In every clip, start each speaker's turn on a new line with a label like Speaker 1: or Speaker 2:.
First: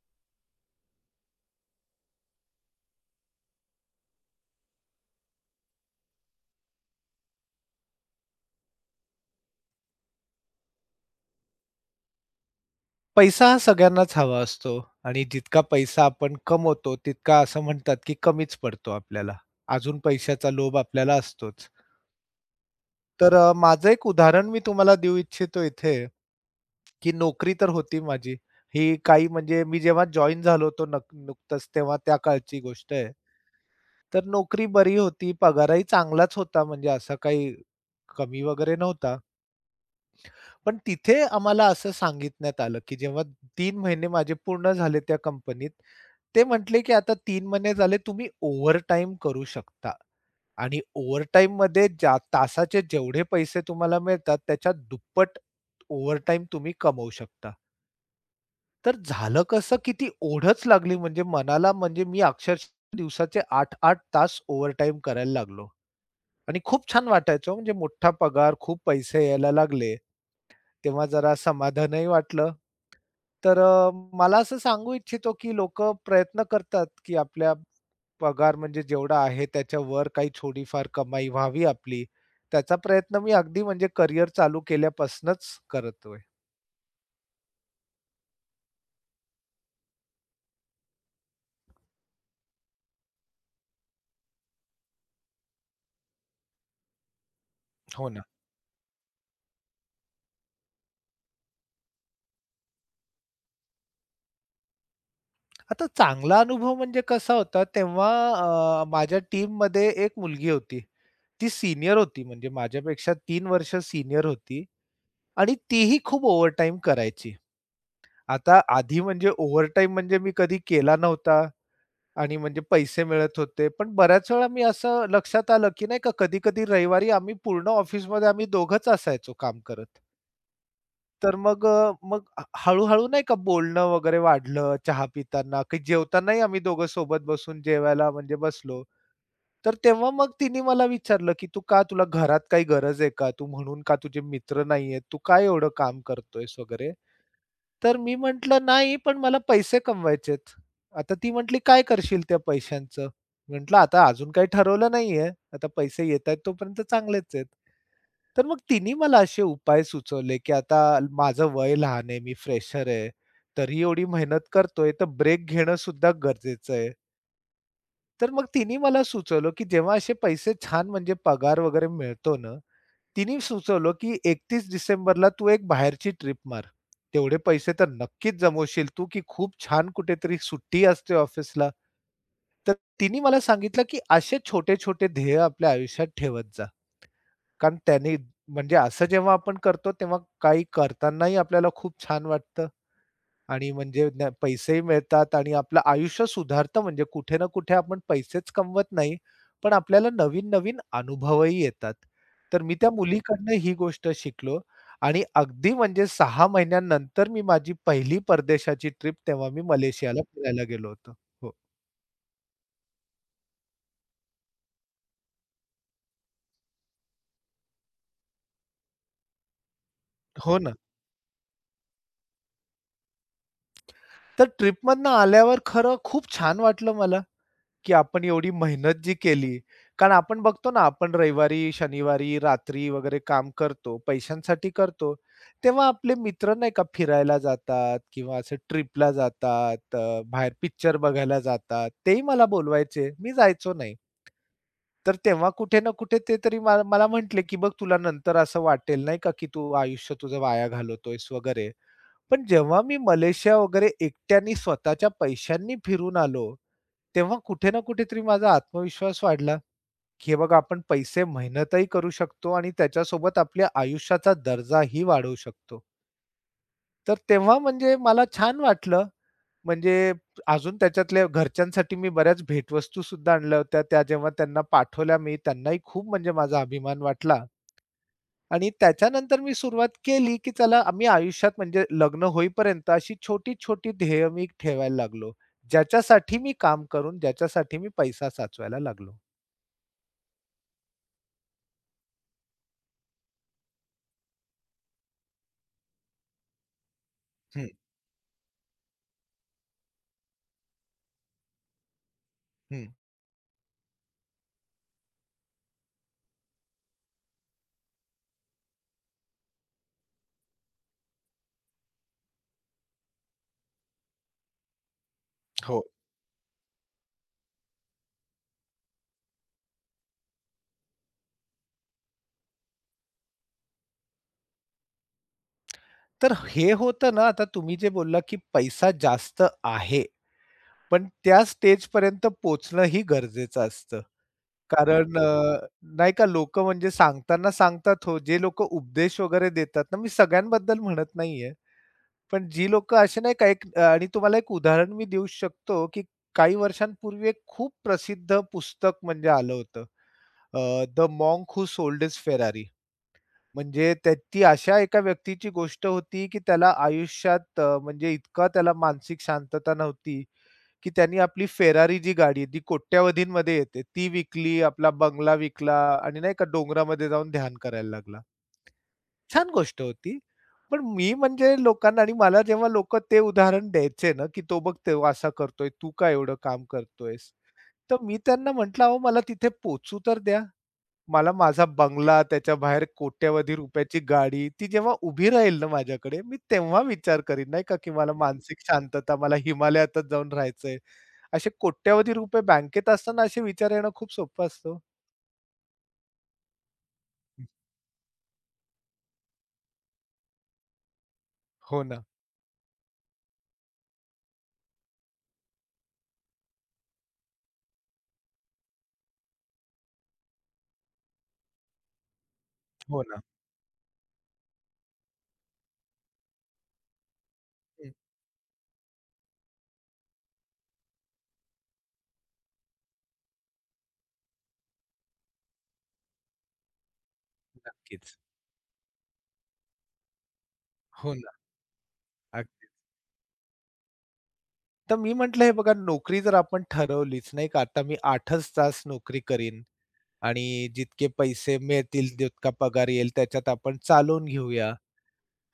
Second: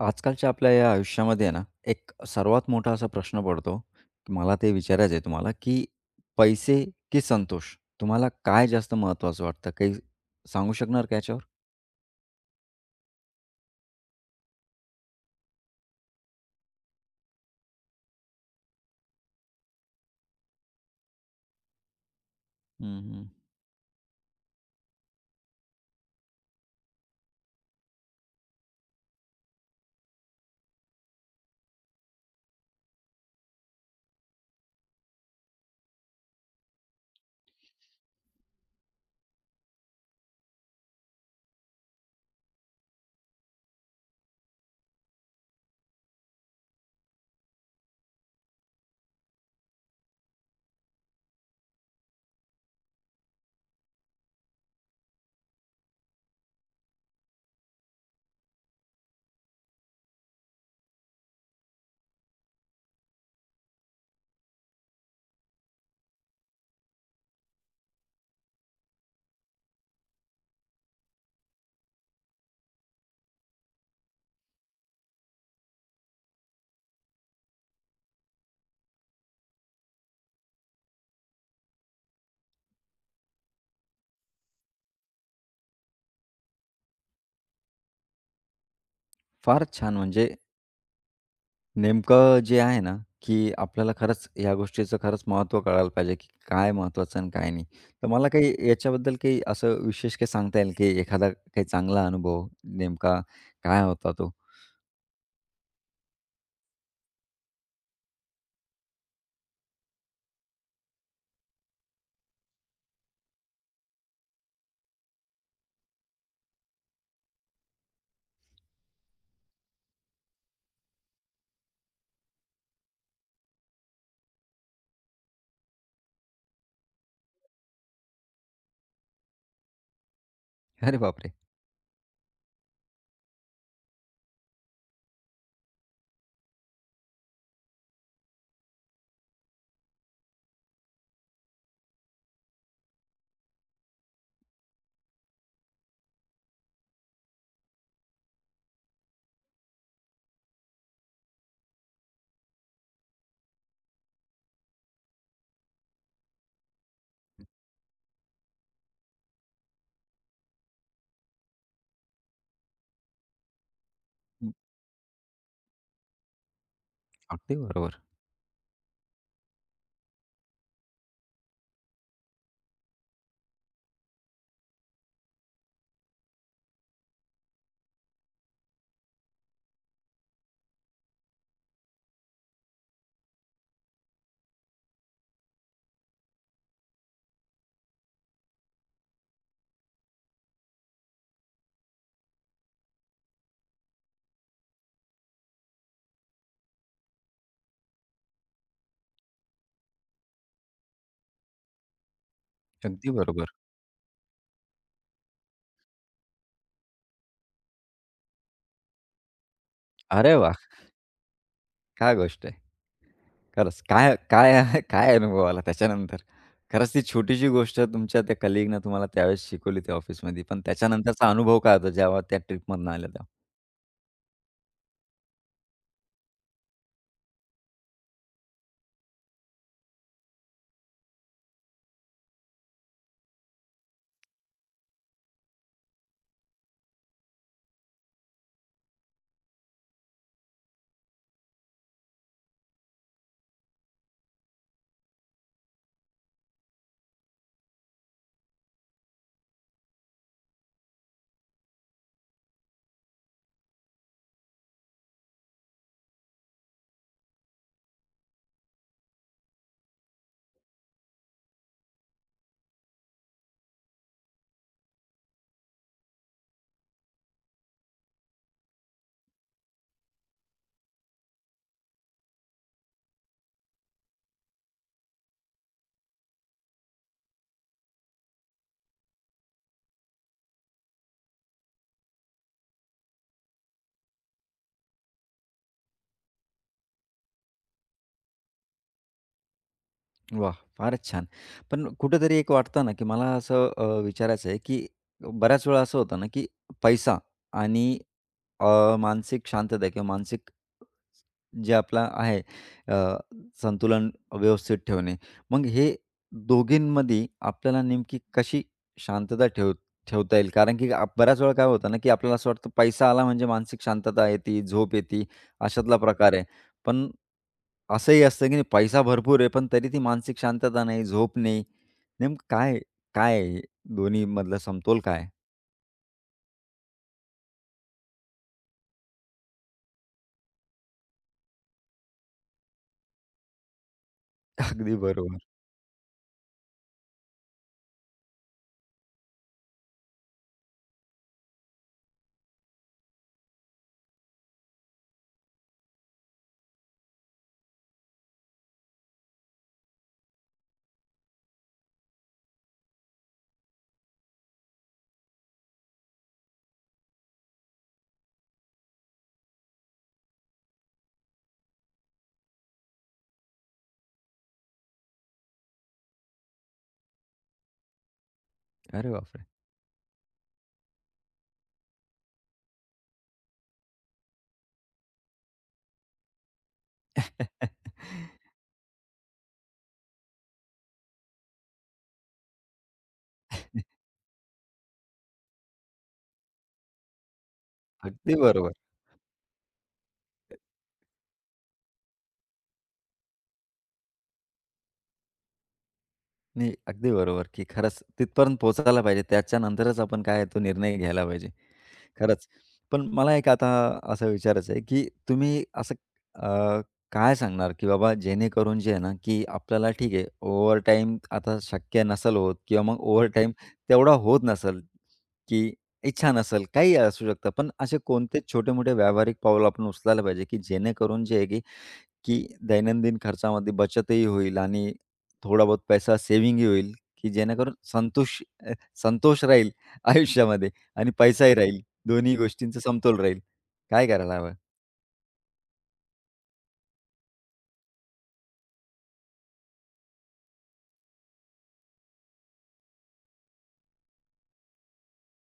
Speaker 1: आजकालच्या आपल्या या आयुष्यामध्ये आहे ना, एक सर्वात मोठा असा प्रश्न पडतो. की मला ते विचारायचं आहे तुम्हाला, की पैसे की संतोष? तुम्हाला काय जास्त महत्त्वाचं वाटतं? काही सांगू शकणार का याच्यावर?
Speaker 2: पैसा हा सगळ्यांनाच हवा असतो आणि जितका पैसा आपण कमवतो, तितका असं म्हणतात, की कमीच पडतो आपल्याला. अजून पैशाचा लोभ आपल्याला असतोच.
Speaker 1: हं, हं.
Speaker 2: तर माझं एक उदाहरण मी तुम्हाला देऊ इच्छितो इथे, की नोकरी तर होती माझी. ही काही म्हणजे मी जेव्हा जॉइन झालो होतो नुकतंच तेव्हा त्या काळची गोष्ट आहे. तर नोकरी बरी होती, पगारही चांगलाच होता म्हणजे असा काही कमी वगैरे नव्हता. पण तिथे आम्हाला असं सांगितण्यात आलं, की जेव्हा 3 महिने माझे पूर्ण झाले त्या कंपनीत ते म्हटले, की "आता तीन महिने झाले तुम्ही ओव्हरटाईम करू शकता आणि ओव्हरटाईममध्ये ज्या तासाचे जेवढे पैसे तुम्हाला मिळतात, त्याच्या दुप्पट ओव्हरटाईम तुम्ही कमवू शकता." तर झालं कसं, की ती ओढच लागली म्हणजे मनाला म्हणजे मी अक्षरशः दिवसाचे 8-8 तास ओव्हरटाईम करायला लागलो आणि खूप छान वाटायचं हो, म्हणजे मोठा पगार, खूप पैसे यायला लागले. तेव्हा जरा समाधानही वाटलं. तर मला असं सांगू इच्छितो, की लोकं प्रयत्न करतात, की आपल्या पगार म्हणजे जेवढा आहे त्याच्यावर काही थोडीफार कमाई व्हावी आपली. त्याचा प्रयत्न मी अगदी म्हणजे करियर चालू केल्यापासनंच करतोय.
Speaker 1: फारच छान. म्हणजे नेमकं जे आहे ना, की आपल्याला खरंच या गोष्टीचं खरंच महत्त्व कळायला पाहिजे, की काय महत्त्वाचं आणि काय नाही. तर
Speaker 2: हो ना.
Speaker 1: मला काही याच्याबद्दल काही असं विशेष काही सांगता येईल, की एखादा काही चांगला अनुभव नेमका काय होता तो?
Speaker 2: आता चांगला अनुभव म्हणजे कसा होता तेव्हा माझ्या टीममध्ये एक मुलगी होती. ती सीनियर होती म्हणजे माझ्यापेक्षा 3 वर्ष सीनियर होती आणि तीही खूप ओव्हरटाईम करायची. आता आधी म्हणजे ओव्हरटाईम म्हणजे मी कधी केला नव्हता आणि म्हणजे पैसे मिळत होते. पण बऱ्याच वेळा मी असं लक्षात आलं, की नाही का कधी-कधी रविवारी आम्ही पूर्ण ऑफिसमध्ये आम्ही दोघंच असायचो काम करत.
Speaker 1: अरे बापरे!
Speaker 2: तर मग हळू नाही का बोलणं वगैरे वाढलं चहा पिताना, काही जेवतानाही आम्ही दोघं सोबत बसून जेवायला म्हणजे बसलो. तर तेव्हा मग तिने मला विचारलं, की "तू का तुला घरात काही गरज आहे का? तू म्हणून का तुझे मित्र नाहीयेत? तू काय एवढं काम करतोयस?" वगैरे. तर मी म्हटलं, "नाही, पण मला पैसे कमवायचेत." आता ती म्हटली, "काय करशील त्या पैशांचं?" म्हटलं, "आता अजून काही ठरवलं नाहीये. आता पैसे येतायत तोपर्यंत चांगलेच आहेत." तर मग तिने मला असे उपाय सुचवले, की आता माझं वय लहान आहे, मी फ्रेशर आहे. तरी एवढी मेहनत करतोय, तर ब्रेक घेणं सुद्धा गरजेचं आहे.
Speaker 1: अगदी बरोबर.
Speaker 2: तर मग तिने मला सुचवलं, की जेव्हा असे पैसे छान म्हणजे पगार वगैरे मिळतो ना, तिने सुचवलं, की 31 डिसेंबरला तू एक बाहेरची ट्रिप मार. तेवढे पैसे तर नक्कीच जमवशील तू, की खूप छान कुठेतरी सुट्टी असते ऑफिसला. तर तिने मला सांगितलं, की असे छोटे-छोटे ध्येय आपल्या आयुष्यात ठेवत जा. कारण त्याने म्हणजे असं जेव्हा आपण करतो, तेव्हा काही करतानाही आपल्याला खूप छान वाटतं. आणि म्हणजे पैसेही मिळतात आणि आपलं आयुष्य सुधारतं म्हणजे कुठे ना कुठे आपण पैसेच कमवत नाही, पण आपल्याला नवीन-नवीन अनुभवही येतात. तर मी त्या
Speaker 1: अगदी
Speaker 2: मुलीकडनं
Speaker 1: बरोबर.
Speaker 2: ही गोष्ट शिकलो आणि अगदी म्हणजे 6 महिन्यानंतर मी माझी पहिली परदेशाची ट्रिप तेव्हा मी मलेशियाला
Speaker 1: अरे वाह!
Speaker 2: फिरायला गेलो होतो. हो,
Speaker 1: काय गोष्ट आहे. खरंच काय काय काय अनुभव आला त्याच्यानंतर? खरंच ती छोटीशी गोष्ट तुमच्या त्या कलीगनं तुम्हाला त्यावेळेस शिकवली त्या ऑफिसमध्ये.
Speaker 2: हो
Speaker 1: पण
Speaker 2: ना.
Speaker 1: त्याच्यानंतरचा अनुभव काय होता जेव्हा त्या ट्रिपमधनं आल्या तेव्हा?
Speaker 2: तर ट्रिपमधनं आल्यावर खरं खूप छान वाटलं मला. की आपण एवढी मेहनत जी केली. कारण आपण बघतो ना, आपण रविवारी, शनिवारी, रात्री वगैरे काम करतो, पैशांसाठी करतो. तेव्हा आपले मित्र नाही का फिरायला जातात किंवा असं ट्रिपला जातात, बाहेर पिक्चर बघायला जातात. तेही मला बोलवायचे. मी जायचो नाही. तर तेव्हा कुठे ना कुठे ते तरी मला मला म्हटले, की "बघ तुला नंतर असं वाटेल नाही का, की तू आयुष्य तुझं वाया घालवतोयस वगैरे." पण जेव्हा मी मलेशिया वगैरे एकट्याने स्वतःच्या पैशांनी फिरून आलो, तेव्हा कुठे ना कुठेतरी माझा आत्मविश्वास वाढला, की हे बघा आपण पैसे मेहनतही करू शकतो आणि त्याच्यासोबत आपल्या आयुष्याचा दर्जाही वाढवू शकतो. तर तेव्हा म्हणजे मला छान वाटलं म्हणजे अजून त्याच्यातल्या घरच्यांसाठी मी बऱ्याच भेटवस्तू सुद्धा आणल्या होत्या. त्या जेव्हा त्यांना पाठवल्या मी त्यांनाही खूप म्हणजे माझा अभिमान वाटला आणि त्याच्यानंतर मी सुरुवात केली, की चला मी आयुष्यात म्हणजे लग्न होईपर्यंत अशी छोटी-छोटी ध्येय मी ठेवायला लागलो. ज्याच्यासाठी मी काम करून, ज्याच्यासाठी मी पैसा साचवायला लागलो.
Speaker 1: वाह! फारच छान. पण कुठेतरी एक वाटतं ना, की मला असं विचारायचं आहे, की बऱ्याच वेळा असं होतं ना, की पैसा
Speaker 2: हं,
Speaker 1: आणि मानसिक शांतता किंवा मानसिक जे आपला आहे,
Speaker 2: हं.
Speaker 1: अ, संतुलन व्यवस्थित ठेवणे. मग हे दोघींमध्ये आपल्याला नेमकी कशी शांतता ठेव ठेवता येईल? कारण की आप बऱ्याच वेळा काय होतं ना, की आपल्याला असं वाटतं पैसा आला म्हणजे मानसिक शांतता येते, झोप येते,
Speaker 2: हो.
Speaker 1: अशातला प्रकार आहे. पण असंही असतं की नाही, पैसा भरपूर आहे, पण तरी ती मानसिक शांतता नाही, झोप नाही. नेमकं काय काय आहे? दोन्हीमधला समतोल काय आहे?
Speaker 2: तर हे होतं ना, आता तुम्ही जे बोलला, की पैसा जास्त आहे, पण त्या स्टेजपर्यंत पोहोचणंही गरजेचं असतं.
Speaker 1: अगदी
Speaker 2: कारण
Speaker 1: बरोबर.
Speaker 2: नाही का लोकं म्हणजे सांगताना सांगतात हो, जे लोकं उपदेश वगैरे देतात ना, मी सगळ्यांबद्दल म्हणत नाहीये. पण जी लोकं अशी नाही का एक आणि तुम्हाला एक उदाहरण मी देऊ शकतो, की काही वर्षांपूर्वी एक खूप प्रसिद्ध पुस्तक म्हणजे आलं होतं. The monk who sold his Ferrari. म्हणजे त्या ती अशा एका व्यक्तीची गोष्ट होती, की त्याला आयुष्यात म्हणजे इतका त्याला मानसिक शांतता नव्हती की त्यांनी आपली फेरारी जी गाडी आहे, ती कोट्यावधींमध्ये येते. ती विकली, आपला बंगला विकला आणि नाही का डोंगरामध्ये जाऊन ध्यान करायला लागला.
Speaker 1: अरे बापरे!
Speaker 2: छान गोष्ट होती. पण मी म्हणजे लोकांना आणि मला जेव्हा लोकं ते उदाहरण द्यायचे ना, की "तो बघ ते असा करतोय, तू का एवढं काम करतोयस?" तर मी त्यांना म्हटलं, "अहो मला तिथे पोहचू तर द्या. मला माझा बंगला, त्याच्या बाहेर कोट्यावधी रुपयाची गाडी, ती जेव्हा उभी राहील ना माझ्याकडे, मी तेव्हा विचार करीन नाही का, की मला
Speaker 1: अगदी
Speaker 2: मानसिक
Speaker 1: बरोबर.
Speaker 2: शांतता, मला हिमालयातच जाऊन राहायचंय." असे कोट्यवधी रुपये बँकेत असताना असे विचार येणं खूप सोपं असतं.
Speaker 1: नाही, अगदी बरोबर, की खरंच तिथपर्यंत पोहोचायला पाहिजे. त्याच्यानंतरच आपण काय आहे तो निर्णय घ्यायला पाहिजे.
Speaker 2: हो ना,
Speaker 1: खरंच. पण मला एक आता असं विचारायचं आहे, की तुम्ही असं, अ, काय सांगणार, की बाबा जेणेकरून जे आहे ना, की आपल्याला ठीक आहे ओव्हरटाईम आता शक्य नसेल होत किंवा मग
Speaker 2: हो ना.
Speaker 1: ओव्हरटाईम तेवढा होत नसेल, की इच्छा नसेल, काहीही असू शकतं. पण
Speaker 2: हं.
Speaker 1: असे कोणते छोटे-मोठे व्यावहारिक पाऊल आपण उचलायला पाहिजे, की जेणेकरून जे आहे, की की दैनंदिन खर्चामध्ये बचतही होईल आणि थोडा बहुत पैसा सेव्हिंगही होईल, की जेणेकरून
Speaker 2: नक्कीच.
Speaker 1: संतोष राहील आयुष्यामध्ये आणि
Speaker 2: हो ना,
Speaker 1: पैसाही राहील. दोन्ही
Speaker 2: अगदी.
Speaker 1: गोष्टींचा समतोल राहील. काय करायला हवं?
Speaker 2: तर मी म्हटलं हे बघा नोकरी जर आपण ठरवलीच नाही का आता मी 8च तास नोकरी करीन आणि जितके पैसे मिळतील जितका पगार येईल त्याच्यात आपण चालवून घेऊया.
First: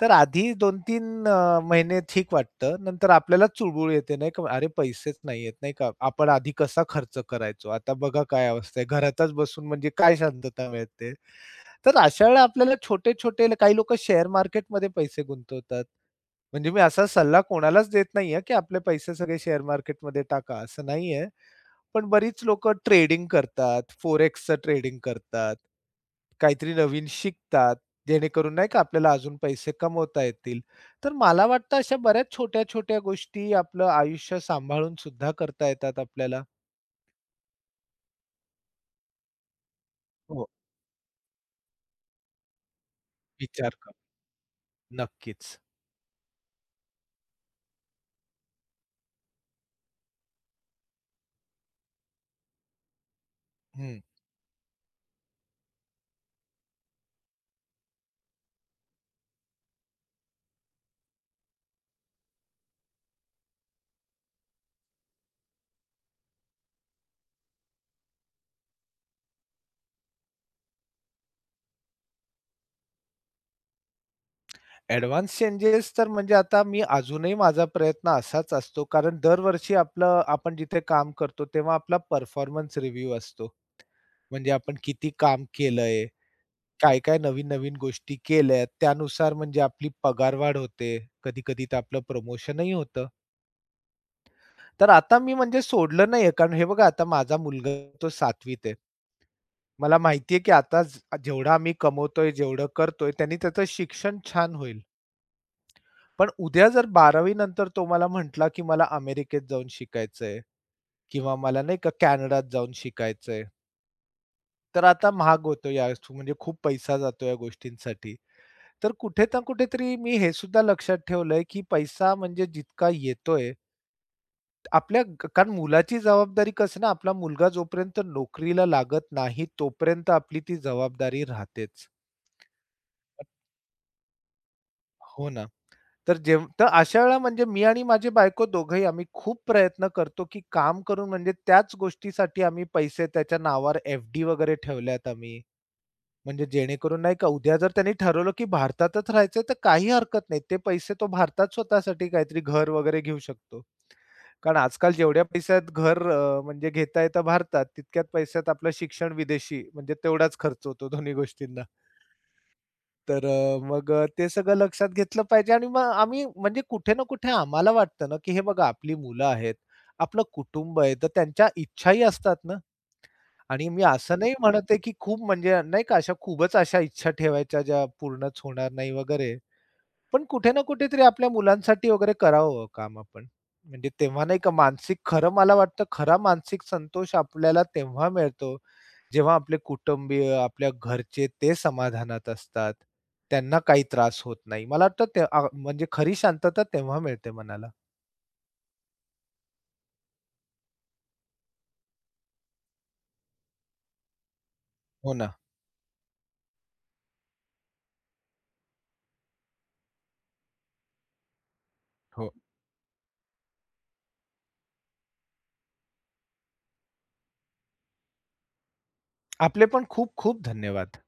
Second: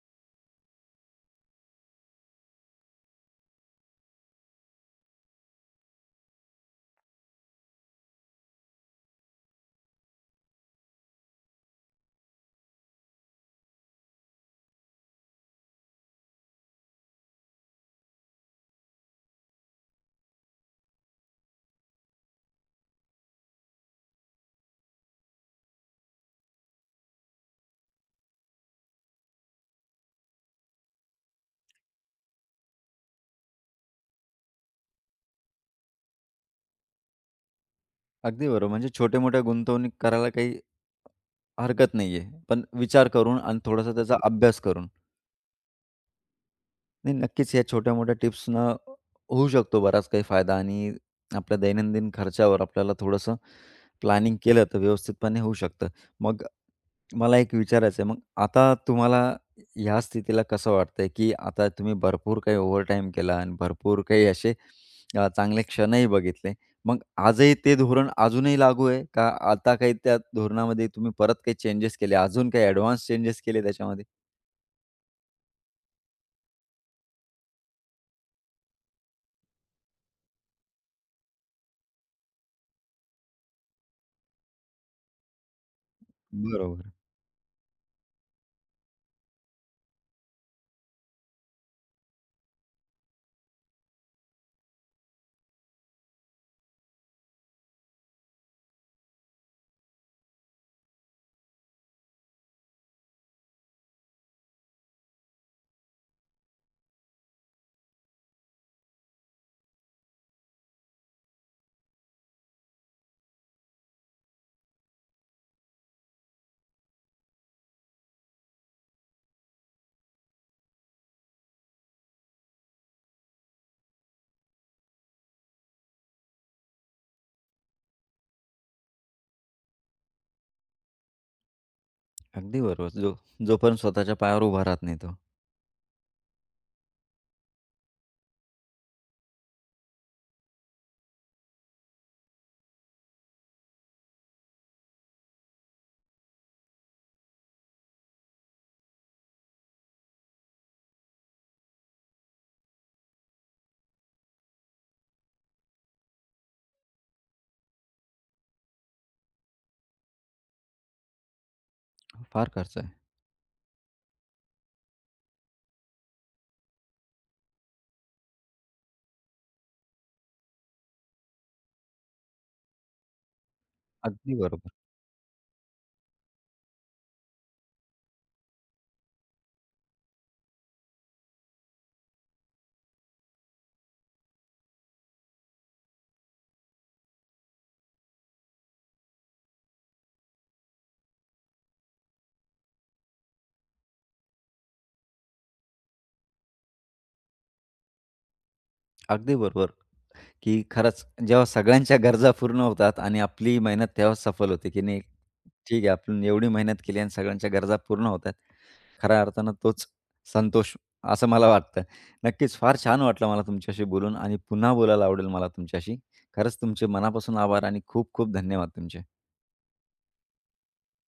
Speaker 2: तर आधी 2-3 महिने ठीक वाटतं. नंतर आपल्याला चुळबुळ येते नाही का, अरे पैसेच नाही आहेत नाही का. आपण आधी कसा खर्च करायचो, आता बघा काय अवस्था आहे. घरातच बसून म्हणजे काय शांतता मिळते. तर अशा वेळेला आपल्याला छोटे-छोटे काही लोकं शेअर मार्केटमध्ये पैसे गुंतवतात. म्हणजे मी असा सल्ला कोणालाच देत नाहीये, की आपले पैसे सगळे शेअर मार्केटमध्ये टाका, असं नाहीये. पण बरीच लोकं ट्रेडिंग करतात, फोरेक्सचं ट्रेडिंग करतात. काहीतरी नवीन शिकतात, जेणेकरून नाही का आपल्याला अजून पैसे कमवता येतील. तर मला वाटतं अशा बऱ्याच छोट्या-छोट्या गोष्टी आपलं आयुष्य सांभाळून सुद्धा करता येतात आपल्याला.
Speaker 1: अगदी बरोबर. म्हणजे छोट्या-मोठ्या गुंतवणूक करायला
Speaker 2: हो.
Speaker 1: काही हरकत नाहीये. पण विचार करून आणि
Speaker 2: विचार
Speaker 1: थोडासा
Speaker 2: करून.
Speaker 1: त्याचा अभ्यास करून.
Speaker 2: नक्कीच.
Speaker 1: नाही, नक्कीच या छोट्या-मोठ्या टिप्सनं होऊ शकतो बराच काही फायदा आणि आपल्या दैनंदिन खर्चावर आपल्याला थोडंसं
Speaker 2: हं.
Speaker 1: प्लॅनिंग केलं तर व्यवस्थितपणे होऊ शकतं. मग मला एक विचारायचं आहे, मग आता तुम्हाला ह्या स्थितीला कसं वाटतंय, की आता तुम्ही भरपूर काही ओव्हरटाईम केला आणि भरपूर काही असे चांगले क्षणही बघितले. मग आजही ते धोरण अजूनही लागू आहे का आता काही त्या धोरणामध्ये तुम्ही परत काही चेंजेस केले, अजून काही ॲडव्हान्स चेंजेस केले त्याच्यामध्ये?
Speaker 2: ॲडव्हान्स चेंजेस तर म्हणजे आता मी अजूनही माझा प्रयत्न असाच असतो, कारण दरवर्षी आपलं आपण जिथे काम करतो, तेव्हा आपला परफॉर्मन्स रिव्ह्यू असतो. म्हणजे आपण किती काम केलंय,
Speaker 1: बरोबर.
Speaker 2: काय-काय नवीन-नवीन गोष्टी केल्यात, त्यानुसार म्हणजे आपली पगारवाढ होते. कधी-कधी तर आपलं प्रमोशनही होतं. तर आता मी म्हणजे सोडलं नाहीये, कारण हे बघा आता माझा मुलगा तो 7वीत आहे. मला माहिती की आता जेवढा आम्ही कमवतोय, जेवढं करतोय, त्यांनी त्याचं शिक्षण छान होईल. पण उद्या जर 12वी नंतर तो मला म्हटला, की मला अमेरिकेत जाऊन शिकायचंय किंवा मला नाही का कॅनडात जाऊन शिकायचंय. तर आता महाग होतो या म्हणजे खूप पैसा जातो या गोष्टींसाठी. तर कुठे ना कुठेतरी मी हे सुद्धा लक्षात ठेवलंय, की पैसा म्हणजे जितका येतोय कारण मुलाची जबाबदारी कसं ना आपला मुलगा जोपर्यंत नोकरीला लागत नाही तोपर्यंत आपली ती जबाबदारी राहतेच.
Speaker 1: अगदी बरोबर. जोपर्यंत स्वतःच्या पायावर उभा राहत नाही तो.
Speaker 2: हो ना. तर अशा वेळेला म्हणजे मी आणि माझी बायको दोघंही आम्ही खूप प्रयत्न करतो, की काम करून म्हणजे त्याच गोष्टीसाठी आम्ही पैसे त्याच्या नावावर एफ-डी वगैरे ठेवल्यात आम्ही. म्हणजे जेणेकरून नाही का उद्या जर त्यांनी ठरवलं, की भारतातच राहायचंय तर काही हरकत नाही. ते पैसे तो भारतात स्वतःसाठी काहीतरी घर वगैरे घेऊ शकतो. कारण आजकाल जेवढ्या पैशात घर म्हणजे घेता येतं भारतात, तितक्याच पैशात आपलं शिक्षण विदेशी म्हणजे तेवढाच खर्च होतो दोन्ही गोष्टींना.
Speaker 1: फार खर्च आहे.
Speaker 2: तर मग ते सगळं लक्षात घेतलं पाहिजे आणि मग आम्ही म्हणजे कुठे ना कुठे आम्हाला वाटतं ना, की हे बघा आपली मुलं आहेत, आपलं कुटुंब आहे, तर त्यांच्या इच्छाही असतात ना आणि मी असं नाही
Speaker 1: अगदी
Speaker 2: म्हणत
Speaker 1: बरोबर.
Speaker 2: आहे, की खूप म्हणजे नाही का अशा खूपच अशा इच्छा ठेवायच्या ज्या पूर्णच होणार नाही वगैरे. पण कुठे ना कुठेतरी आपल्या मुलांसाठी वगैरे करावं हो काम आपण. म्हणजे तेव्हा नाही का मानसिक खरं मला वाटतं खरा मानसिक संतोष आपल्याला तेव्हा मिळतो, जेव्हा आपले कुटुंबीय, आपल्या घरचे ते समाधानात असतात, त्यांना काही त्रास होत नाही. मला वाटतं ते म्हणजे खरी शांतता तेव्हा मिळते मनाला.
Speaker 1: अगदी बरोबर. की खरंच जेव्हा सगळ्यांच्या गरजा पूर्ण होतात आणि आपली मेहनत तेव्हाच सफल होते, की नाही
Speaker 2: हो ना,
Speaker 1: ठीक आहे आपण एवढी मेहनत केली आणि सगळ्यांच्या गरजा पूर्ण होतात. खऱ्या अर्थानं तोच संतोष असं मला वाटतं.
Speaker 2: हो.
Speaker 1: नक्कीच फार छान वाटलं मला तुमच्याशी बोलून आणि पुन्हा बोलायला आवडेल मला तुमच्याशी. खरंच तुमचे मनापासून आभार आणि खूप खूप धन्यवाद तुमचे.
Speaker 2: आपले पण खूप खूप धन्यवाद.